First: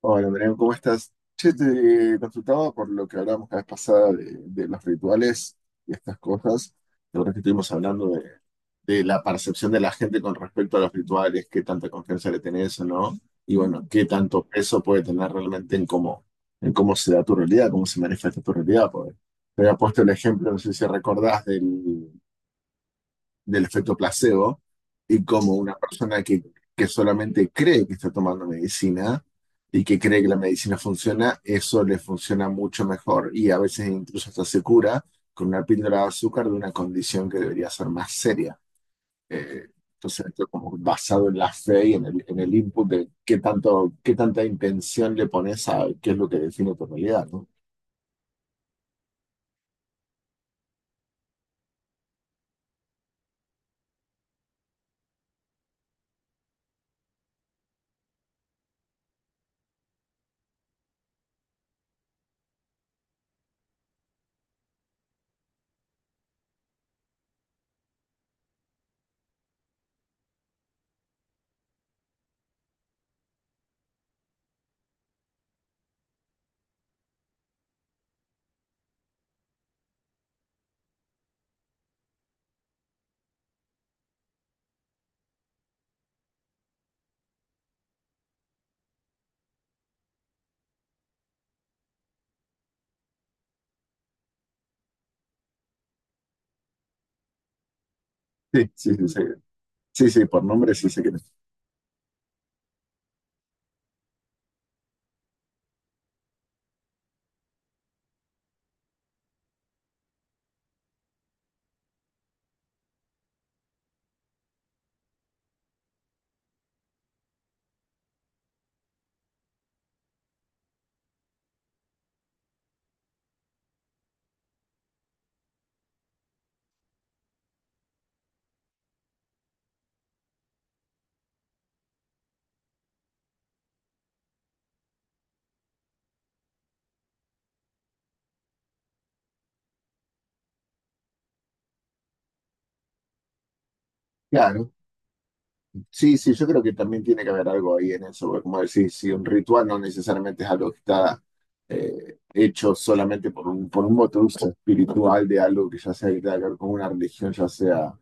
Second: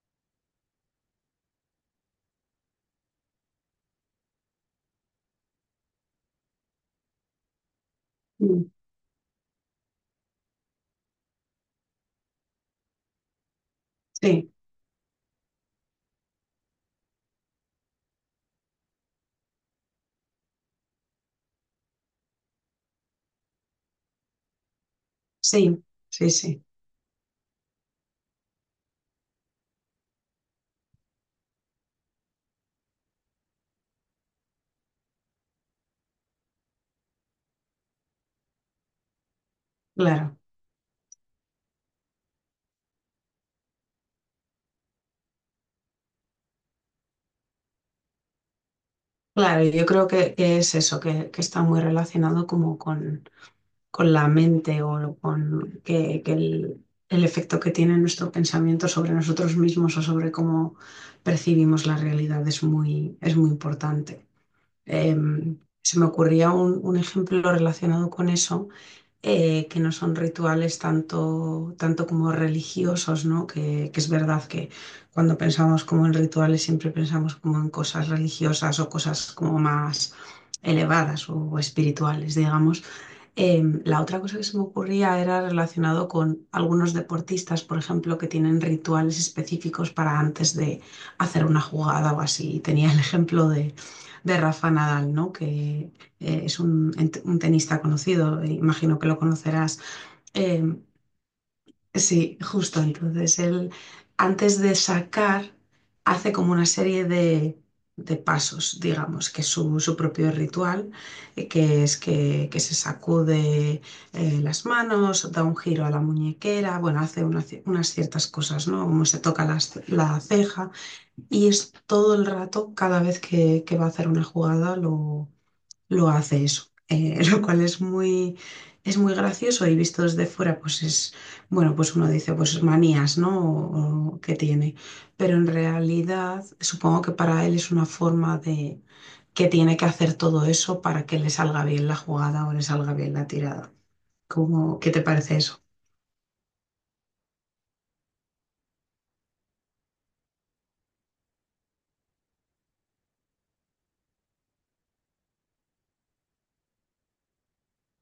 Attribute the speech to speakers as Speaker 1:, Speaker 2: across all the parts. Speaker 1: Hola, Miriam, ¿cómo estás? Che, te consultaba por lo que hablamos la vez pasada de los rituales y estas cosas. La verdad que estuvimos hablando de,
Speaker 2: Mm,
Speaker 1: de la percepción de la gente con respecto a los rituales, qué tanta confianza le tenés o no, y bueno, qué tanto
Speaker 2: sí,
Speaker 1: peso puede tener realmente en en cómo se da tu realidad, cómo se manifiesta tu realidad. Porque te había puesto el ejemplo, no sé si recordás, del efecto placebo y como una
Speaker 2: sí,
Speaker 1: persona
Speaker 2: sí, sí,
Speaker 1: que solamente cree que está tomando medicina y que cree que la medicina funciona, eso le funciona mucho mejor y a veces incluso hasta se cura con una píldora de azúcar de una condición que debería ser más seria. Eh, entonces,
Speaker 2: claro.
Speaker 1: esto como basado en la fe y en en el input de qué, tanto, qué tanta intención le pones a qué es lo que define tu realidad, ¿no?
Speaker 2: Claro, yo creo que es eso, que está muy relacionado como con la mente o con que el efecto que tiene nuestro pensamiento sobre nosotros mismos o sobre cómo percibimos la realidad es muy importante. Se me ocurría un ejemplo relacionado con eso. Que no son rituales tanto, tanto como religiosos, ¿no? Que es verdad que cuando pensamos como en rituales siempre pensamos como en cosas religiosas o cosas como más elevadas o espirituales, digamos. La otra cosa que se me ocurría era relacionado con algunos deportistas, por ejemplo, que tienen rituales específicos para antes de hacer una jugada o así. Y tenía el ejemplo de Rafa Nadal, ¿no? Que es un, un tenista conocido,
Speaker 1: Sí, sí,
Speaker 2: imagino
Speaker 1: sí.
Speaker 2: que lo
Speaker 1: Sí,
Speaker 2: conocerás.
Speaker 1: sí, sí, por nombre
Speaker 2: Em,
Speaker 1: sí se cree.
Speaker 2: Sí, justo. Entonces, él antes de sacar hace como una serie de pasos, digamos, que es su, su propio ritual, que es que se sacude las manos, da un giro a la muñequera, bueno, hace una unas ciertas cosas, ¿no? Como se toca la ceja y es todo el rato, cada vez que va a hacer una jugada, lo hace eso, lo cual es muy gracioso y visto desde fuera, pues es, bueno, pues uno dice, pues manías, ¿no? O que tiene, pero en realidad supongo que para él es una forma de que tiene que hacer todo eso para que le salga bien la jugada o le salga bien la tirada.
Speaker 1: Claro.
Speaker 2: ¿Cómo, qué te parece eso?
Speaker 1: Sí, sí, yo creo que también tiene que haber algo ahí en eso, porque como decís, si un ritual no necesariamente es algo que está hecho solamente por por un motivo espiritual de algo que ya sea que tenga que ver con una religión, ya sea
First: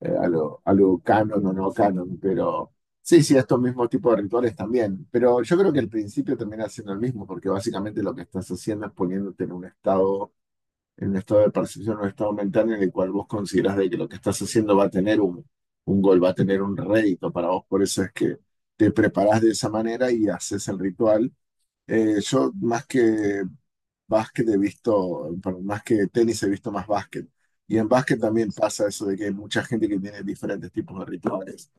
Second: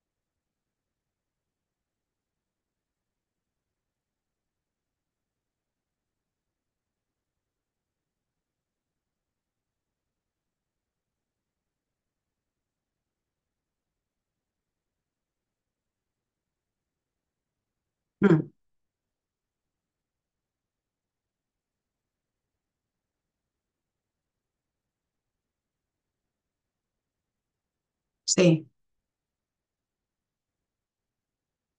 Speaker 1: algo canon o no canon, pero sí, sí, estos mismos tipos de rituales también, pero yo creo que el principio termina siendo el mismo, porque básicamente lo que estás haciendo es poniéndote en un estado en estado de percepción, o un estado mental en el cual vos consideras de que lo que estás haciendo va a tener un gol, va a tener un rédito para vos. Por eso es que
Speaker 2: Mm,
Speaker 1: te preparás de esa manera y haces el ritual. Yo más que básquet he visto, perdón, más que tenis he visto más básquet. Y en básquet también
Speaker 2: sí,
Speaker 1: pasa eso de que hay mucha gente que tiene diferentes tipos de rituales.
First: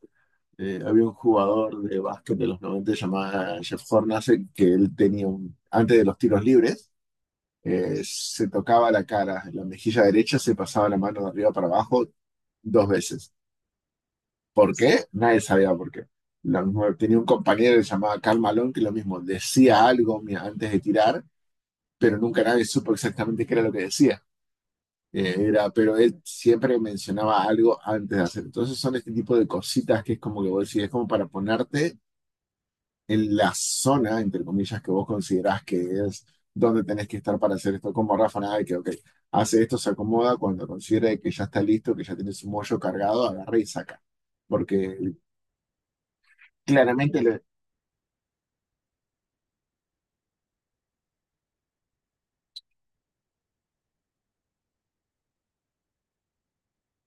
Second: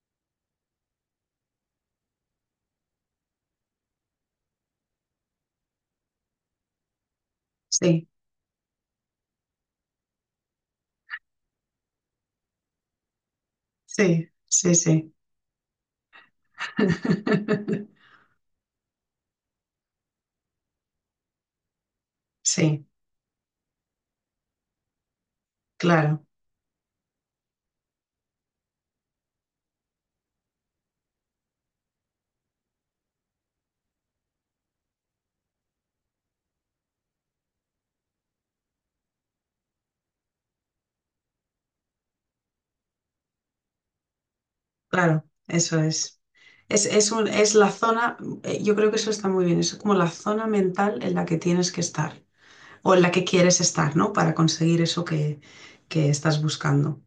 Speaker 1: Había un jugador de básquet de los 90 llamado Jeff Hornacek que él tenía un, antes de los tiros libres,
Speaker 2: sí,
Speaker 1: se tocaba la cara, en la mejilla derecha se pasaba la mano de arriba para abajo 2 veces.
Speaker 2: sí,
Speaker 1: ¿Por
Speaker 2: sí,
Speaker 1: qué?
Speaker 2: sí.
Speaker 1: Nadie sabía por qué. Lo mismo, tenía un compañero que se llamaba Karl Malone que lo mismo, decía algo antes de tirar, pero nunca nadie
Speaker 2: Sí,
Speaker 1: supo exactamente qué era lo que decía. Pero él
Speaker 2: claro.
Speaker 1: siempre mencionaba algo antes de hacer. Entonces son este tipo de cositas que es como que vos decís, es como para ponerte en la zona, entre comillas, que vos considerás que es donde tenés que estar para hacer esto, como Rafa Nadal, que ok, hace esto, se acomoda, cuando considere que ya está listo, que ya tiene su mollo cargado, agarra y saca. Porque
Speaker 2: Claro, eso es. Es
Speaker 1: claramente,
Speaker 2: es la zona, yo creo que eso está muy bien, es como la zona mental en la que tienes que estar o en la que quieres estar, ¿no? Para conseguir eso que estás buscando.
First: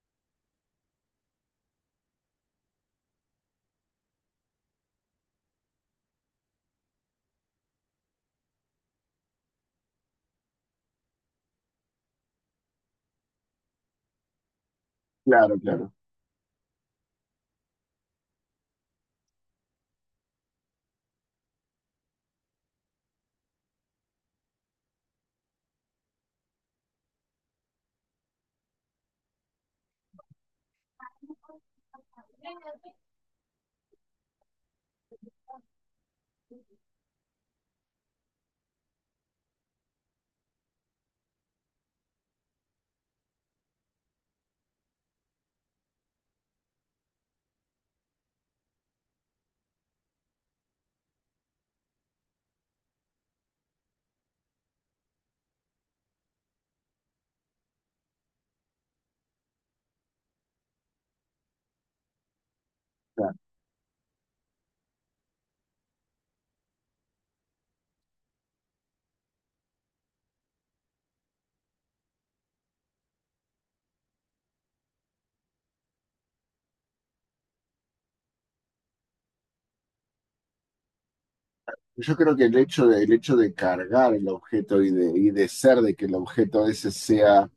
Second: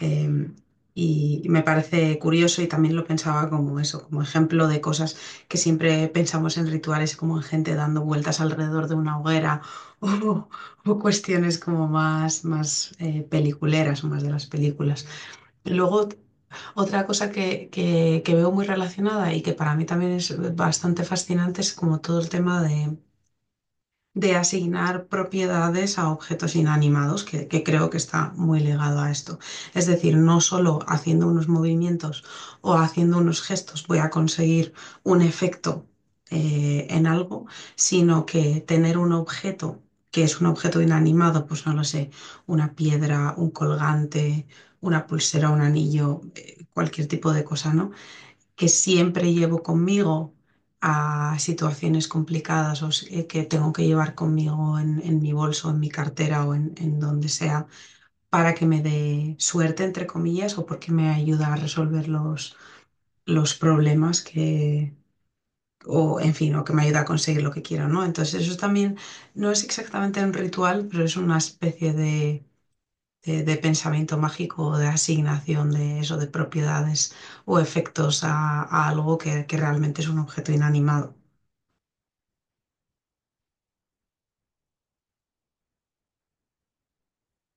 Speaker 2: Eh, y, me parece curioso y también lo pensaba como eso, como ejemplo de cosas que siempre pensamos en rituales, como en gente dando vueltas alrededor de una hoguera o, o cuestiones como más, más peliculeras o más de las películas.
Speaker 1: claro, claro,
Speaker 2: Luego otra cosa que, que veo muy relacionada y que para mí también es bastante fascinante es como todo el tema de asignar propiedades a objetos inanimados, que creo que está muy ligado a esto. Es decir, no solo haciendo unos movimientos o haciendo unos gestos voy a conseguir un efecto en algo, sino que tener un objeto que es un objeto inanimado, pues no lo sé, una piedra, un colgante, una pulsera, un anillo, cualquier tipo de cosa, ¿no? Que siempre llevo conmigo a situaciones complicadas o que tengo que llevar conmigo en mi bolso, en mi cartera o en donde sea, para que me dé suerte, entre comillas, o porque me ayuda a resolver
Speaker 1: claro.
Speaker 2: los problemas que, o en fin, o que me ayuda a conseguir lo que quiero, ¿no? Entonces eso también no es exactamente un ritual, pero es una especie de de pensamiento mágico, de asignación de eso, de propiedades o efectos a algo que realmente es un objeto inanimado.
Speaker 1: Yo creo que el hecho de cargar el objeto y y de ser de que el objeto ese sea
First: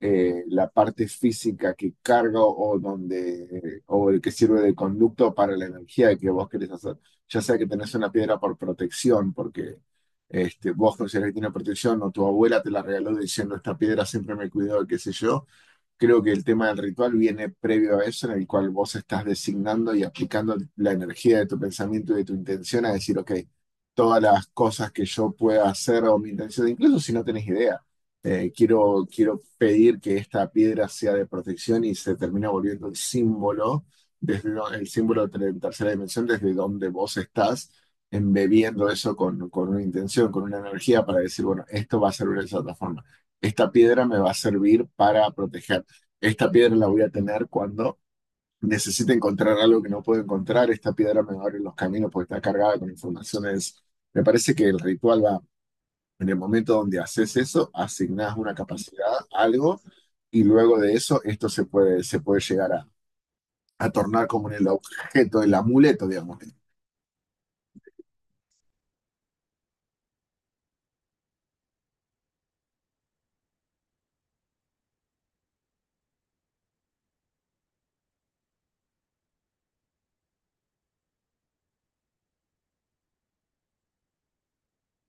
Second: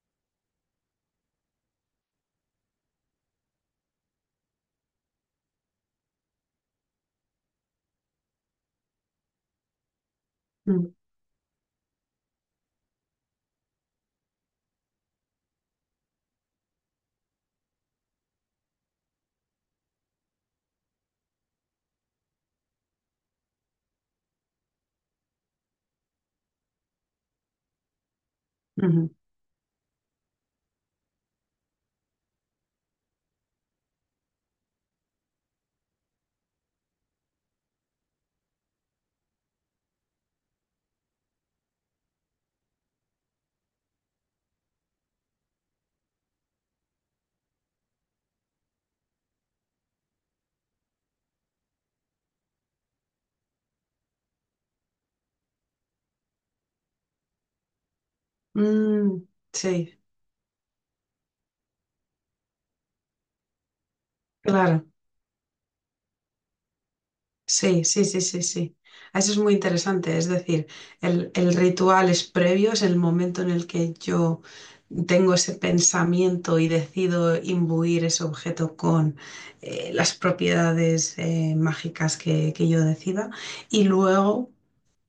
Speaker 1: la parte física que carga o donde o el que sirve de conducto para la energía que vos querés hacer. Ya sea que tenés una piedra por protección, porque este,
Speaker 2: Mm,
Speaker 1: vos considerás que tiene protección o tu abuela te la regaló diciendo esta piedra siempre me cuidó, qué sé yo. Creo que el tema del ritual viene previo a eso, en el cual vos estás designando y aplicando la energía de tu pensamiento y de tu intención a decir, ok, todas las cosas que yo pueda hacer o mi intención, incluso si no tenés idea,
Speaker 2: ujú.
Speaker 1: quiero pedir que esta piedra sea de protección y se termina volviendo el símbolo, desde el símbolo de la tercera dimensión, desde donde vos estás, embebiendo eso con una intención, con una energía para decir, bueno, esto va a servir de esa otra forma, esta piedra me va a servir para proteger. Esta piedra la voy a tener cuando necesite encontrar algo que no puedo encontrar. Esta piedra me va a abrir los caminos porque está cargada con informaciones. Me parece que el ritual va en el momento donde haces eso, asignás una capacidad,
Speaker 2: Mm,
Speaker 1: algo,
Speaker 2: sí,
Speaker 1: y luego de eso esto se puede llegar a tornar como en el
Speaker 2: claro.
Speaker 1: objeto, el amuleto, digamos.
Speaker 2: Sí, sí, sí, sí, sí. Eso es muy interesante. Es decir, el ritual es previo, es el momento en el que yo tengo ese pensamiento y decido imbuir ese objeto con las propiedades mágicas que yo decida. Y luego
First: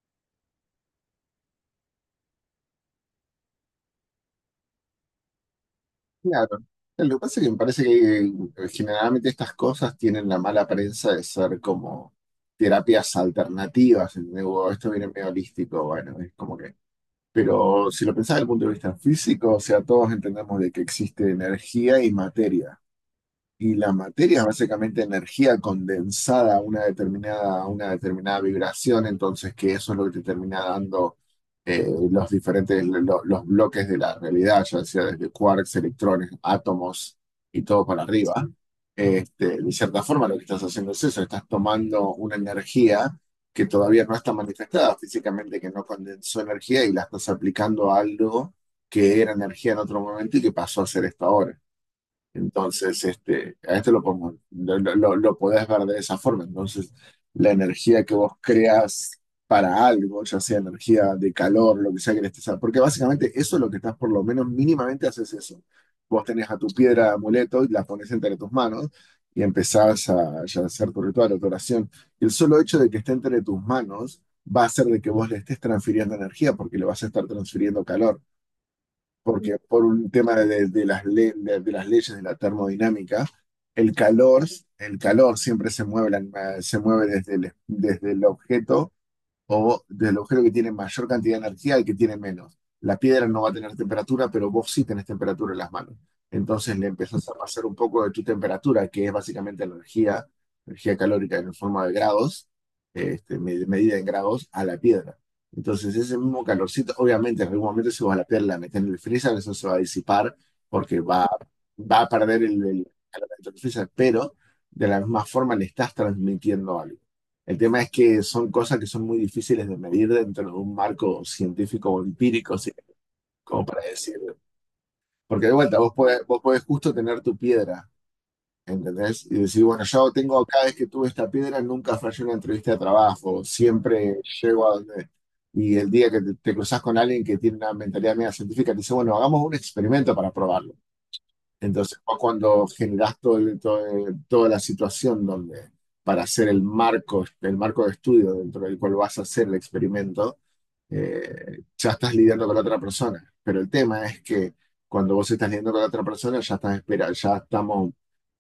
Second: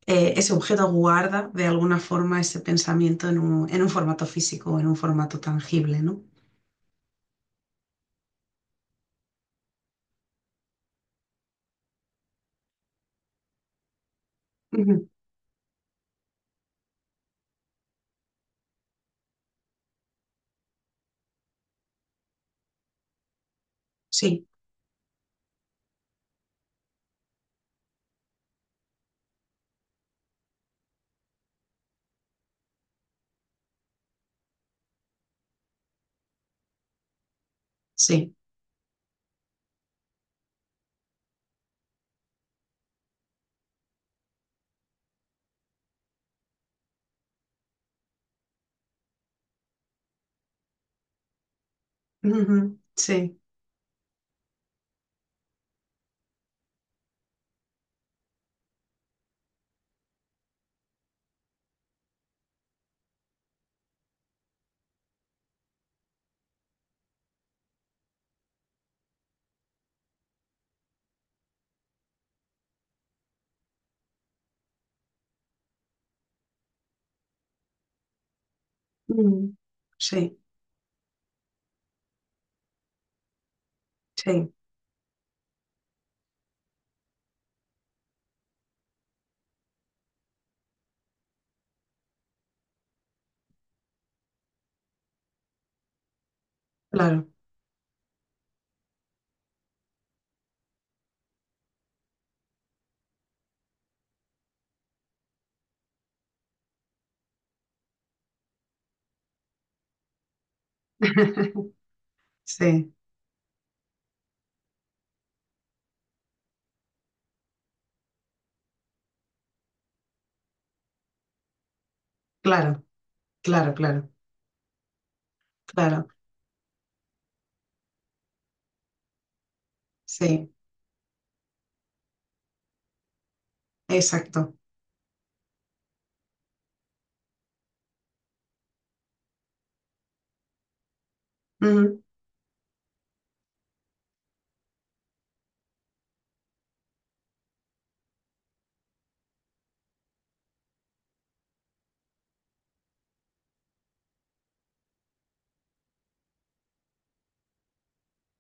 Speaker 2: ese objeto guarda de alguna forma ese pensamiento en un formato físico, en un formato tangible, ¿no?
Speaker 1: Claro. Lo que pasa es que me parece que generalmente estas cosas tienen la mala prensa de ser como terapias alternativas. ¿Entendés? Wow, esto viene
Speaker 2: Ujú,
Speaker 1: medio holístico, bueno, es como que pero si lo pensás desde el punto de vista físico, o sea, todos entendemos de que existe energía y materia. Y la materia es
Speaker 2: sí,
Speaker 1: básicamente energía condensada a una determinada vibración, entonces que eso es lo que te termina dando los bloques de la realidad, ya sea desde quarks, electrones, átomos y todo para
Speaker 2: sí,
Speaker 1: arriba. Este, de cierta forma, lo que estás haciendo es eso, estás tomando una energía que todavía no está manifestada físicamente, que no condensó energía y la estás aplicando a algo que era energía en otro momento y que pasó a ser esto ahora.
Speaker 2: ujú,
Speaker 1: Entonces,
Speaker 2: sí,
Speaker 1: este, a este lo pongo, lo podés ver de esa forma. Entonces, la energía que vos creas para algo, ya sea energía de calor, lo que sea que le estés porque básicamente eso es lo que estás, por lo menos mínimamente haces eso. Vos tenés a tu piedra de amuleto y la pones entre tus manos y empezás a, ya hacer tu ritual o tu oración. Y el solo hecho de que esté entre tus manos va a hacer de que vos le estés transfiriendo energía, porque le vas a estar transfiriendo calor
Speaker 2: ujú,
Speaker 1: porque por un tema
Speaker 2: sí,
Speaker 1: de las leyes de la termodinámica, el calor,
Speaker 2: sí,
Speaker 1: el calor siempre se mueve, se mueve desde desde el objeto o del agujero que tiene mayor cantidad de energía al que tiene menos. La piedra no va a tener temperatura, pero vos sí tenés temperatura en las manos. Entonces le empezás
Speaker 2: claro,
Speaker 1: a pasar un poco de tu temperatura, que es básicamente la energía, energía calórica en forma de grados, este, medida en grados, a la piedra. Entonces ese mismo calorcito, obviamente en algún momento si vos a la piedra la metés en el freezer, eso se va a disipar porque va, va a perder el
Speaker 2: sí,
Speaker 1: calor dentro del freezer, pero de la misma forma le estás transmitiendo algo. El tema es que son cosas que son muy difíciles de medir dentro de un marco científico o empírico, sí,
Speaker 2: claro,
Speaker 1: como
Speaker 2: claro,
Speaker 1: para
Speaker 2: claro,
Speaker 1: decir. Porque de vuelta,
Speaker 2: claro,
Speaker 1: vos podés justo tener tu piedra, ¿entendés? Y decir, bueno, yo tengo,
Speaker 2: sí,
Speaker 1: cada vez que tuve esta piedra, nunca fallé una entrevista de trabajo, siempre
Speaker 2: exacto,
Speaker 1: llego a donde... Y el día que te cruzas con alguien que tiene una mentalidad media científica, te dice, bueno, hagamos un experimento para probarlo.
Speaker 2: ujú,
Speaker 1: Entonces fue cuando generas toda la situación donde para hacer el marco de estudio dentro del cual vas a hacer el experimento, ya estás lidiando con la otra persona. Pero el tema es que cuando vos estás lidiando con la otra persona, ya estás espera, ya estamos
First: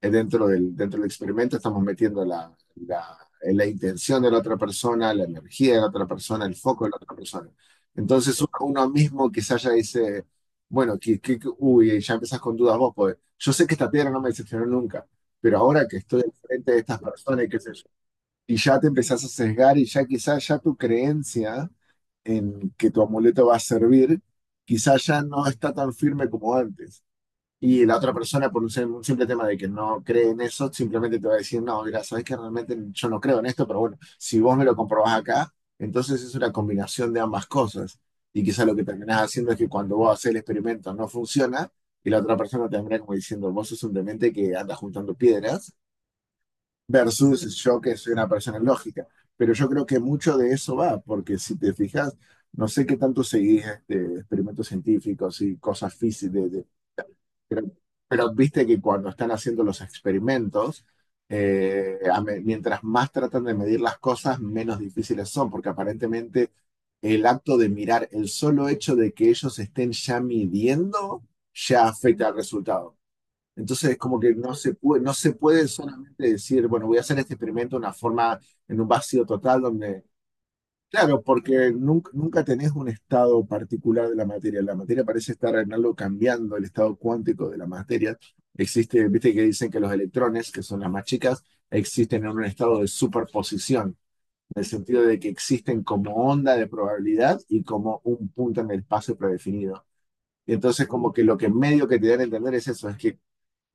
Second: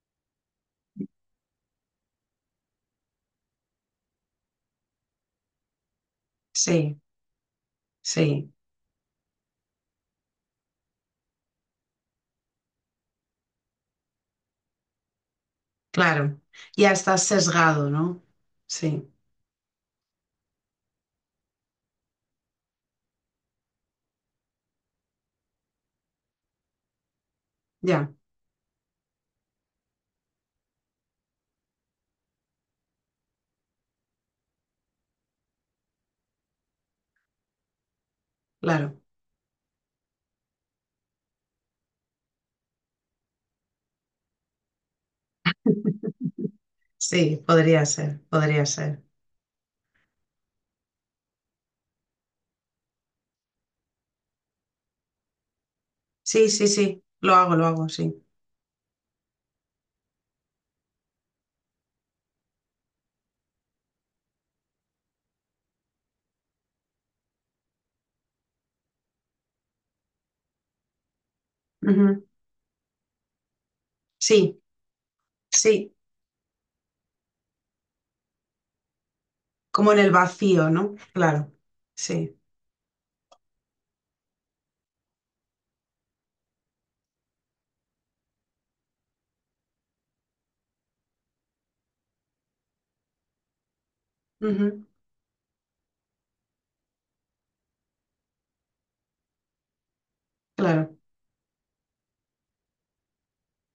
Speaker 1: dentro del experimento, estamos metiendo la intención de la otra persona, la energía de la otra persona, el foco de la
Speaker 2: sí,
Speaker 1: otra persona. Entonces uno,
Speaker 2: sí,
Speaker 1: uno mismo quizás ya dice, bueno, uy, ya empezás con dudas vos, pues yo sé que esta piedra no me decepcionó nunca. Pero ahora que estoy al
Speaker 2: claro,
Speaker 1: frente de
Speaker 2: ya
Speaker 1: estas
Speaker 2: estás
Speaker 1: personas y qué sé yo,
Speaker 2: sesgado, ¿no?
Speaker 1: y ya te
Speaker 2: Sí,
Speaker 1: empezás a sesgar y ya quizás ya tu creencia en que tu amuleto va a servir, quizás ya no está tan firme como antes. Y la
Speaker 2: ya,
Speaker 1: otra persona, por un un simple tema de que no cree en eso, simplemente te va a decir, no, mira, sabes que realmente yo no creo en esto, pero bueno, si vos me lo comprobás acá, entonces es una combinación de ambas cosas. Y quizás lo que
Speaker 2: claro,
Speaker 1: terminás haciendo es que cuando vos haces el experimento no funciona, y la otra persona termina como diciendo, vos sos un demente que anda juntando piedras,
Speaker 2: sí,
Speaker 1: versus yo que soy una persona
Speaker 2: podría ser,
Speaker 1: lógica. Pero yo creo que mucho de eso va, porque si te fijas, no sé qué tanto seguís este, experimentos científicos y cosas físicas,
Speaker 2: sí, sí, sí,
Speaker 1: pero,
Speaker 2: lo hago, sí,
Speaker 1: pero viste que cuando están haciendo los experimentos, mientras más tratan de medir las cosas, menos difíciles son, porque aparentemente el acto de mirar, el solo hecho de que ellos estén ya midiendo, ya
Speaker 2: ujú,
Speaker 1: afecta al resultado. Entonces es como que no
Speaker 2: sí,
Speaker 1: se puede, no se puede
Speaker 2: sí.
Speaker 1: solamente decir, bueno, voy a hacer este experimento de una forma, en un vacío total,
Speaker 2: Como en
Speaker 1: donde,
Speaker 2: el vacío, ¿no?
Speaker 1: claro,
Speaker 2: Claro,
Speaker 1: porque nunca,
Speaker 2: sí.
Speaker 1: nunca tenés un estado particular de la materia. La materia parece estar en algo cambiando, el estado cuántico de la materia. Existe, viste que dicen que los electrones, que son las más chicas, existen en un estado de superposición, en el
Speaker 2: Ujú,
Speaker 1: sentido de que existen como onda de probabilidad y como un punto en el espacio predefinido. Y entonces
Speaker 2: claro.
Speaker 1: como que lo que medio que te dan a entender es eso, es que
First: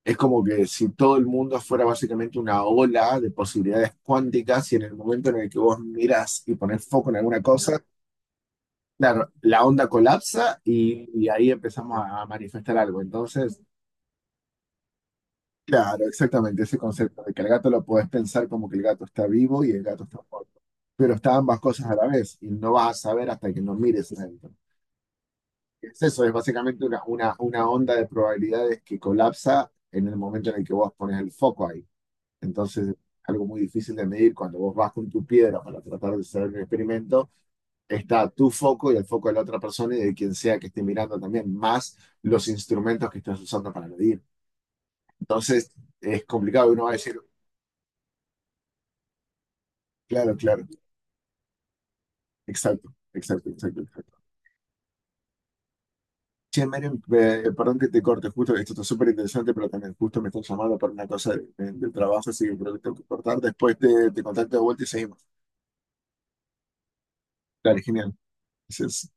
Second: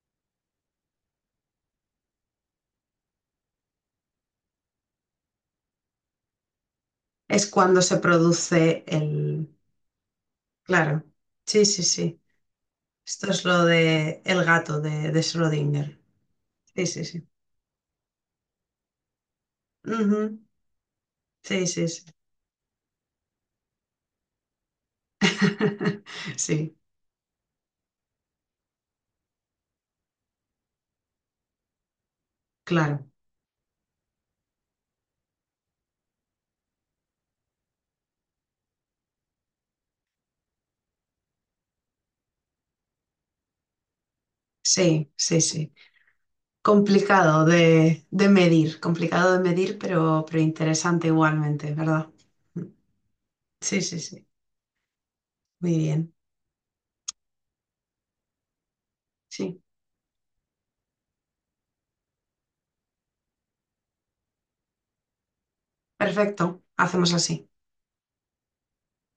Speaker 1: es como que si todo el mundo fuera básicamente una ola de posibilidades cuánticas y en el momento en el que vos miras y pones foco en alguna
Speaker 2: Es cuando
Speaker 1: cosa,
Speaker 2: se produce
Speaker 1: claro,
Speaker 2: el...
Speaker 1: la onda colapsa
Speaker 2: Claro.
Speaker 1: y ahí
Speaker 2: Sí, sí,
Speaker 1: empezamos
Speaker 2: sí.
Speaker 1: a manifestar algo.
Speaker 2: Esto es
Speaker 1: Entonces,
Speaker 2: lo de el gato de Schrödinger.
Speaker 1: claro, exactamente ese
Speaker 2: Sí, sí,
Speaker 1: concepto
Speaker 2: sí.
Speaker 1: de que el gato lo podés pensar como que el gato está vivo y el gato está
Speaker 2: Ujú,
Speaker 1: muerto, pero está ambas
Speaker 2: sí,
Speaker 1: cosas
Speaker 2: sí,
Speaker 1: a
Speaker 2: sí.
Speaker 1: la vez y no vas a saber hasta que no mires adentro. Es eso, es
Speaker 2: Sí,
Speaker 1: básicamente una onda de probabilidades que colapsa en el momento en el que vos pones el foco ahí. Entonces,
Speaker 2: claro.
Speaker 1: algo muy difícil de medir cuando vos vas con tu piedra para tratar de hacer un experimento, está tu foco y el foco de la otra persona y de quien sea que esté mirando también, más los instrumentos que estás usando para medir.
Speaker 2: Sí, sí,
Speaker 1: Entonces,
Speaker 2: sí.
Speaker 1: es complicado, uno va a decir,
Speaker 2: Complicado de medir, complicado de medir,
Speaker 1: claro,
Speaker 2: pero
Speaker 1: claro,
Speaker 2: interesante igualmente, ¿verdad?
Speaker 1: exacto, exacto, exacto,
Speaker 2: Sí, sí,
Speaker 1: exacto.
Speaker 2: sí. Muy bien.
Speaker 1: Che, Menem, perdón que te corte, justo, esto está súper interesante,
Speaker 2: Sí.
Speaker 1: pero también justo me están llamando para una cosa del trabajo, así que creo que tengo que cortar. Después te contacto de vuelta y seguimos.
Speaker 2: Perfecto. Hacemos así.
Speaker 1: Dale, genial. Gracias.